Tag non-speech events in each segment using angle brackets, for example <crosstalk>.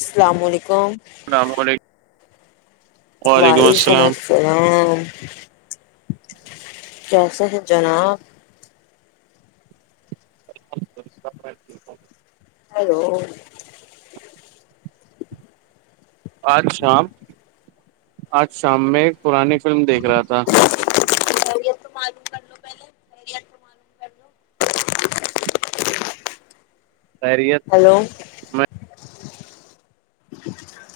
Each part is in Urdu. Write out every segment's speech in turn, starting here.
السلام علیکم اللام علیکم وعلیکم السلام کیسے ہیں جناب <inaudible> ہو <unintelligible> آج شام آج شام میں پرانی فلم دیکھ رہا تھا خیریت معلوم کر لو پہلے خریت کو معلوم کر لو خیریت ہلو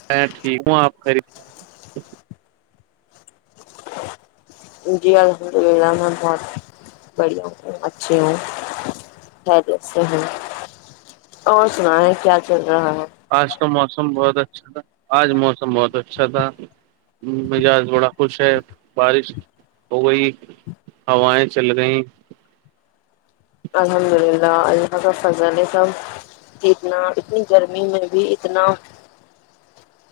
میں ٹھیک ہوں آپ خری جی الحمد للہ میں بہت بڑھیا ہوں اچھی ہوں جیے ہیں اور سنا ہے کیا چل ہ ہ <inaudible> کا موسم بہت اچھا تھا آج موسم بہت اچھا تھا مجاج بڑا خوش ہے بارش ہو گئی ہوائیں چل گئ الحمد للہ اللہ کا فضل سب اتنا اتنی گرمی میں بھی اتنا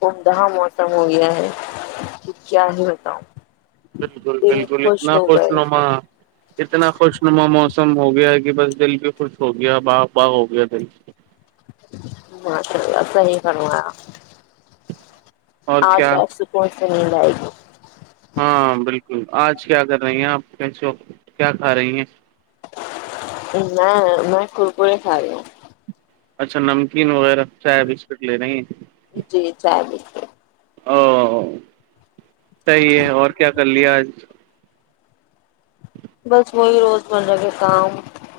عمدہا موسم ہو گیا ہے کہ کیا ہی بتاؤ بالکل بالکل اتنا خوش نما اتنا خوش نما مو سم ہو گیا ہے کہ بس دل بھی خوش ہو گیا باغ باغ ہو گیا دل ہ چ صحیح کروںا <inaudible> کیا آچھا اچ س کون تو نہیں ل آ ہاں بالکل آج کیا کر رہی ہیں آپ کیسے وقت کیا کھا رہی ہیں میں میں کورکور خ رہی ہوں اچھا نمکین وغیرہ چائے بسکٹ لے رہی ہیں جی چائے بسکٹ او صحیح ہے اور کیا کر لیا آج بس وہی روزمرہ کے کام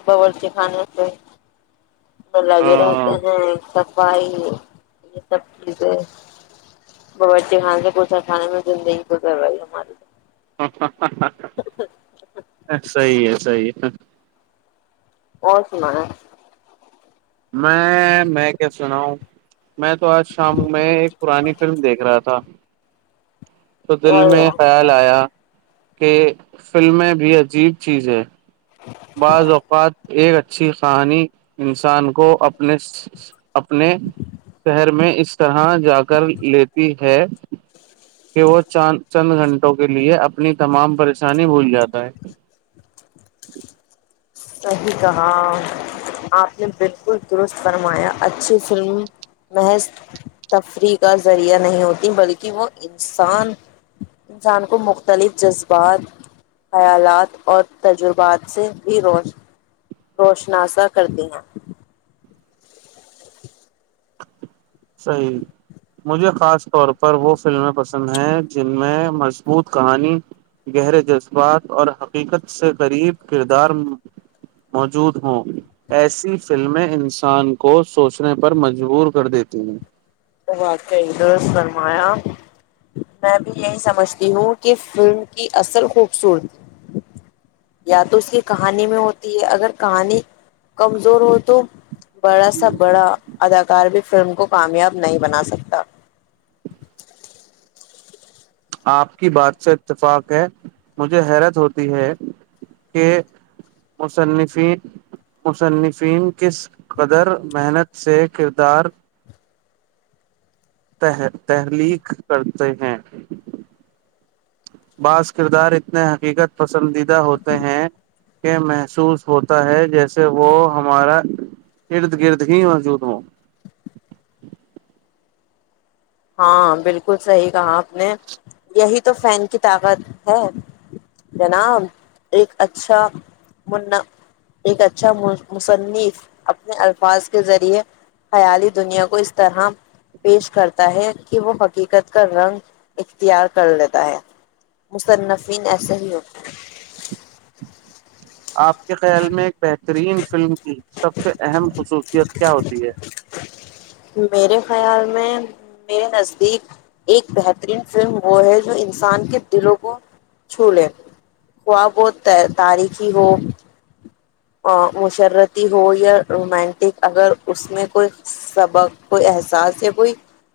باورچی خانے سے ملگ رہاتے ہاں ہ <unintelligible> ائی یہ سب چیز ہے باچی خانے سے کوھا کھانے میں زندگی کو گوائی ہماری <unintelligible> ہ ہ <inaudible> صحی ہے صحیح ہے <unintelligible> او سم <unintelligible> میں میں کیا سنا ہوں میں تو آج شام میں ایک پرانی فلم دیکھ رہا تھا تو دل اور میں خیال آیا کہ فلمیں بھی عجیب چیز ہے بعض اوقات <unintelligible> ایک اچھی کہانی انسان کو اپنے اپنے شہر میں اس طرح جا کر لیتی ہے کہ وہ چان چند گھنٹوں کے لیے اپنی تمام پریشانی بھول جاتا ہے صحیح کہا آپ نے بالکل درست فرمایا اچھی فلم محض تفریح کا ذریعہ نہیں ہوتیں بلکہ وہ انسان انسان کو مختلف جذبات خیالات اور تجربات سے بھی روش روشناسا کرتے ہیں صحیح مجھے خاص طور پر وہ فلمیں پسند ہیں جن میں مضبوط کہانی گہرے جذبات اور حقیقت سے قریب کردار موجود ہوں ایسی فلمیں انسان کو سوچنے پر م مجبور کر دیتے ہیں وقع سرمایا میں بھی یہی سمجھتی ہوں کہ فلم کی اصل خوبصورتی یا تو اس کی کہانی میں ہوتی ہے اگر کہانی کمزور ہو تو بڑا سا بڑا اداکار بھی فلم کو کامیاب نہیں بنا سکتا آپ کی بات سے اتفاق ہے مجھے حیرت ہوتی ہے کہ مصنفین مصنفین کس قدر محنت سے کردار تحلیق کرتے ہیں بعض کردار اتنے حقیقت پر پسندیدہ ہوتے ہیں کے محسوس ہوتا ہے جیسے وہ ہمارا ارد گرد ہی موجود ہو ہاں بالکل صحیح کہا آپ نے یہی تو فین کی طاقت ہے جناب ایک اچھا م ایک اچھا مصنف اپنے الفاظ کے ذریعے خیالی دنیا کو اس طرح پیش کر ہے کہ وہ حقیقت کا رنگ اختیار کر لیتا ہے مصنفین ایسے ہی ہوتے ہیں آپ کے خیال میں ایک بہترین فلم کی سب سے اہم خصوصیت کیا ہوتی ہے میرے خیال میں میرے نزدیک ایک بہترین فلم وہ ہے جو انسان کے دلوں کو چھو لے خواب و تاریخی ہو مشرتی ہو یا رومانٹک اگر اس میں کوئی سبق کوئی احساس یا کوئی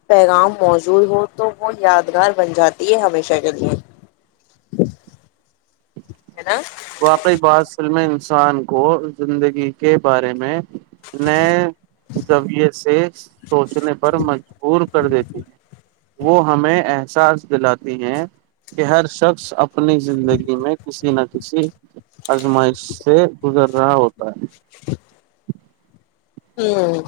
پیغام موجود ہو تو وہ یادگار بن جاتی ہے ہمیشہ کے لیے ہ <inaudible> واقعی ب سلمین انسان کو زندگی کے بارے میں نئے زذویے سے سوچنے پر مجبور کر دیتے ہیں وہ ہمیں احساس دلاتی ہیں کہ ہر شخص اپنی زندگی میں ک ن کسی آزمائش سے گزر رہا ہوتا ہے <inaudible> ہوں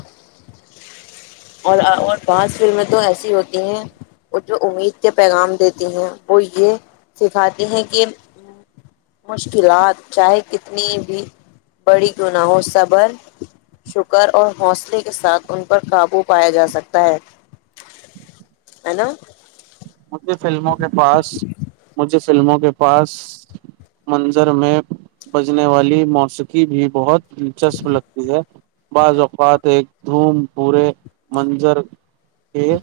اور اور بعض فلمیں تو ایسی ہوتی ہیں اور جو امید کے پیغام دیتی ہیں وہ یہ سکھاتی ہیں کہ مشکلات چاہے کتنی بھی بڑی کیوں نہ ہو صبر شکر اور حوصلے کے ساتھ ان پر قابو پایا جا سکتا ہے ہے نا مجھے فلموں کے پاس مجھے فلموں کے پاس منظر میں بجنے والی موسیقی بھی بہت دلچسپ لگتی ہے بعض اوقات ایک دھوم پورے منظر کہ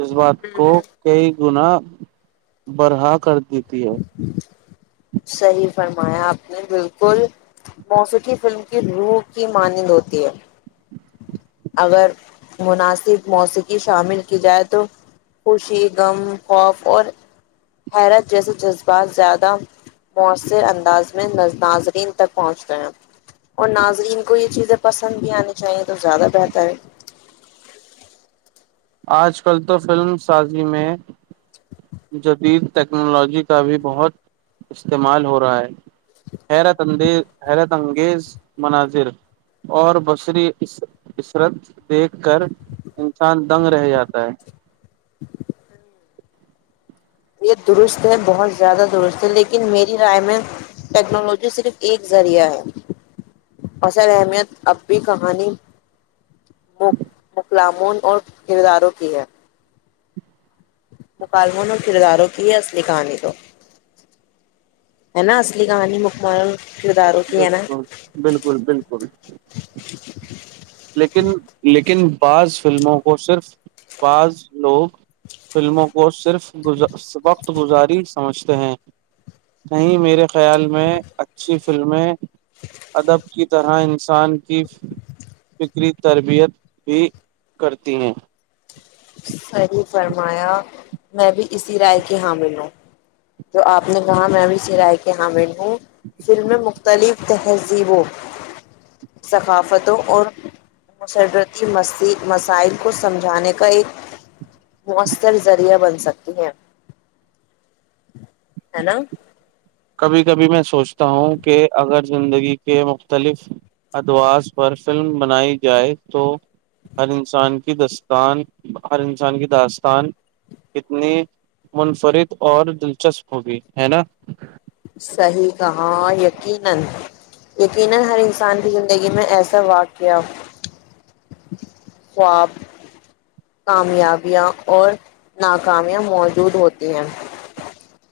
اس بات کو کئی گنا برہا کر دیتی ہے صحیح فرمایا اپنی بالکل موسیقی فلم کی روح کی مانند ہوتی ہے اگر مناسب موسیقی شامل کی جائے تو خوشی غم خوف اور حیرت جیسے جذبات زیادہ مؤثر انداز میں ناظرین تک پہنچتےے ہیں اور ناظرین کو یہ چیزیں پسند بھی آنی چاہیے تو زیادہ رہتا ہے آج کل تو فلم سازی میں جدید ٹیکنالوجی کا بھی بہت استعمال ہو رہا ہے حیرت اندیز حیرت انگیز مناظر اور بصری عثرت دیکھ کر انسان دنگ رہ جاتا ہے ہاں <unintelligible> یہ درست ہے بہت زیادہ درست ہے لیکن میری رائے میں ٹیکنالوجی صرف ایک ذریعہ ہے اصل اہمیت اب بھی کہانی مکلاموں اور کرداروں کی ہے مکالموں نے اور کرداروں کی ہے اصلی کہانی کو ہے نا اصلی کہانی مکم بالکل بالکل بالکل لیکن لیکن <unintelligible> بعض فلموں کو صرف بعض لوگ فلموں کو صرف <unintelligible> گ صبق <unintelligible> گزاری سمجھتے ہیں نہیں <unintelligible> میرے خیال میں اچھی ف <unintelligible> فلمیں ادب کی طرح انسان کی فکری تربیت بھی کرتی ہیں <unintelligible> سحیح فرمایا میں بھی اسی رائے کی حامل ہوں جو آپ نے کہا میں بھی اسی رائے کے حامل ہوں <unintelligible> فھر میں م <unintelligible> مختلف تہذیبوں ثقافتوں اور مسرتی م مسائل کو سمجھانے کا ایک <unintelligible> مؤثر ذریعہ بن سکتی ہیں ہے نا کبھی کبھی میں سوچتا ہوں کہ اگر زندگی کے مختلف ادوااز پر فلم بنائی جائے تو ہر انسان کی داستان ہر انسان کی داستان کتنی منفرد اور دلچسپ ہوگی ہے نا <unintelligible>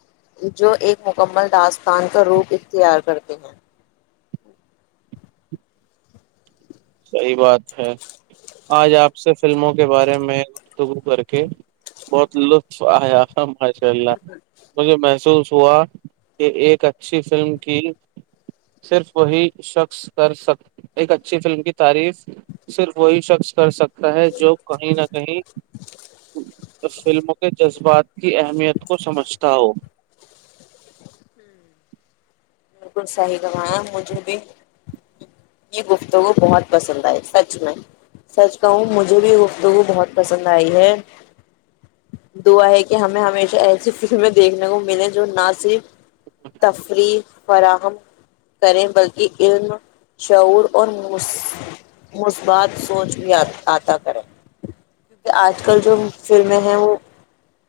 جو ایک مکمل داستان کا روپ اختیار کرتے ہیں صحیح بات ہے آج آپ سے فلموں کے بارے میں گفتگو کر کے بہت لطف آیا ماشاء اللہ مجھے محسوس <unintelligible> ہوا کہ ایک اچھی فلم کی صرف وہی شخص کر سک ایک اچھی فلم کی <unintelligible> تعریف صرف وہی شخص کر سکتا ہے جو کہیں نہ کہیں فلموں کے جذبات کی اہمیت کو سمجھتا ہو <unintelligible> بالکل صحیح کمایا مجھے بھی یہ گفتگو بہت پسند آئی سچ میں سچ کہوں مجھے بھی یہ گفتگو بہت پسند آئی ہے دعا ہے کہ ہمیں ہمیشہ ایسی فلمیں دیکھنے کو ملیں جو نہ صرف <unintelligible> تفریح <unintelligible> فراہم کریں بلکہ علم شعور اور مثبات سوچ بھی آتا کریں کیونکہ آج کل جو فلمیں ہیں وہ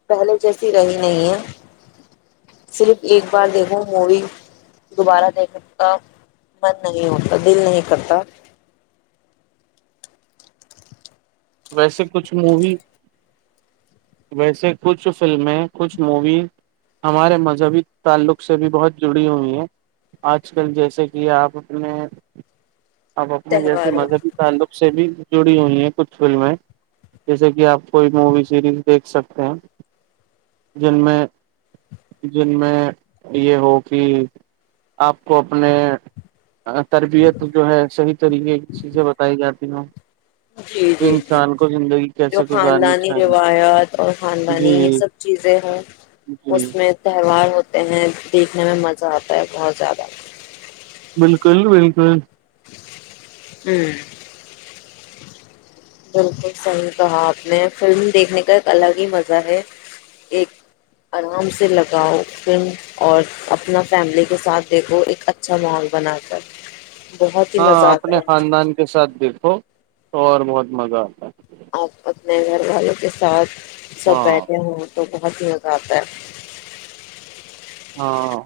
پہلے جیسی رہی نہیں ہے صرف ایک بار دیکھو مووی <unintelligible> دوبارہ دیکھ س کا من نہیں ہوتا دل نہیں کرتا <unintelligible> ویسے کچھ مووی ویسے کچھ فلمیں کچھ مووی ہمارے مذہبی تعلق سے بھی بہت جڑی ہوئی ہیں آج کل جیسے کہ آپ اپنے <unintelligible> اپ اپنے جیسے تہواروں مذہبی تعلق سے بھی <unintelligible> جڑی ہوئی ہے کچھ <unintelligible> فلمیں جیسے کہ آپ کوئی مووی سیریز دیکھ سکتے ہیں جن میں جن میں یہ ہو کہ آپ کو اپنے <unintelligible> تربیت جو ہے صحیح طریقے کی چیزیں بتائی جاتی جل <unintelligible> جی جی جی جو گزارنی خاندانی چاہیے روایات اور خاندانی یہ جی سب چیزیں ہیں اس جی میں تہوار ہوتا <unintelligible> ہیں دیکھنے میں مزہ آتا ہے بہت زیادہ <unintelligible> بالکل بالکل ہوں <unintelligible> بالکل صحیح کہا آپ نے فلم دیکھنے کا ایک الگ ہی مزہ ہے ایک آرام سے لگاؤ فلم اور اپنا فیملی کے ساتھ دیکھو ایک اچھا ماحول بنا کر بہت ہی ہاں مزہ آتا اپنے ہے خاندان کے ساتھ بھی تو اور بہت مزہ آتا ہے <unintelligible> آپ اپنے گھر والوں کے ساتھ <unintelligible> ہے سب ہاں بہتےے ہ تو <unintelligible> بہت مزہ آتا ہے <unintelligible> ہاں <unintelligible>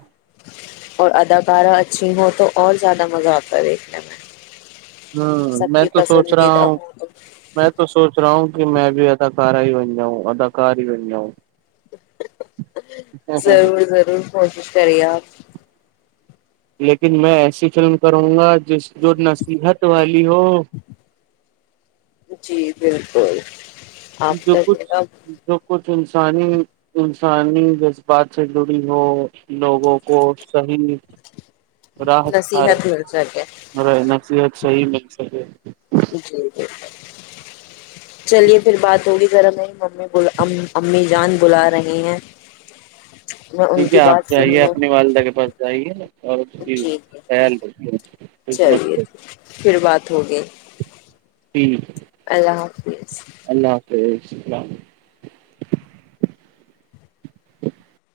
اور اداکارہ اچھی ہوں تو اور زیادہ مزہ آتا ہے دیکھنے میں <unintelligible> ہوں سب میں کی تو سوچ رہا پسندیدہ ہوں تو میں تو سوچ رہا ہوں <unintelligible> کہ میں بھی اداکارہ ہی بن جاؤں اداکار ہی بن جاؤں <unintelligible> ضرور ضرور پہنچ <unintelligible> سریہ <inaudible> لیکن میں ایسی فلم کروں گا جس جڑ نہ <unintelligible> سحت والی ہو جی بالکل <inaudible> ج آپ کا ک میرا ج ک <inaudible> انسانی انسانی جذبات سے جڑی ہو لوگوں کو صحیح <unintelligible> رحت کھا نصیحت رہی مل سکے ہو <unintelligible> صیت صحیح مل سکے <unintelligible> جی <inaudible> چلیے پھر بات ہوگی ذر ہم ممی امی جان بلا رہی ہیں <unintelligible> ان ٹھیک ہے کی آپ بات سن جائیے لوں اپنی والدہ کے پاس جائیے <unintelligible> کی جی ج خیال رکھیے قسمت چلیےھیک کریے پھر بات ہو گئی <unintelligible> ٹھیک ہے اللہ حافظ <unintelligible> رام <unintelligible>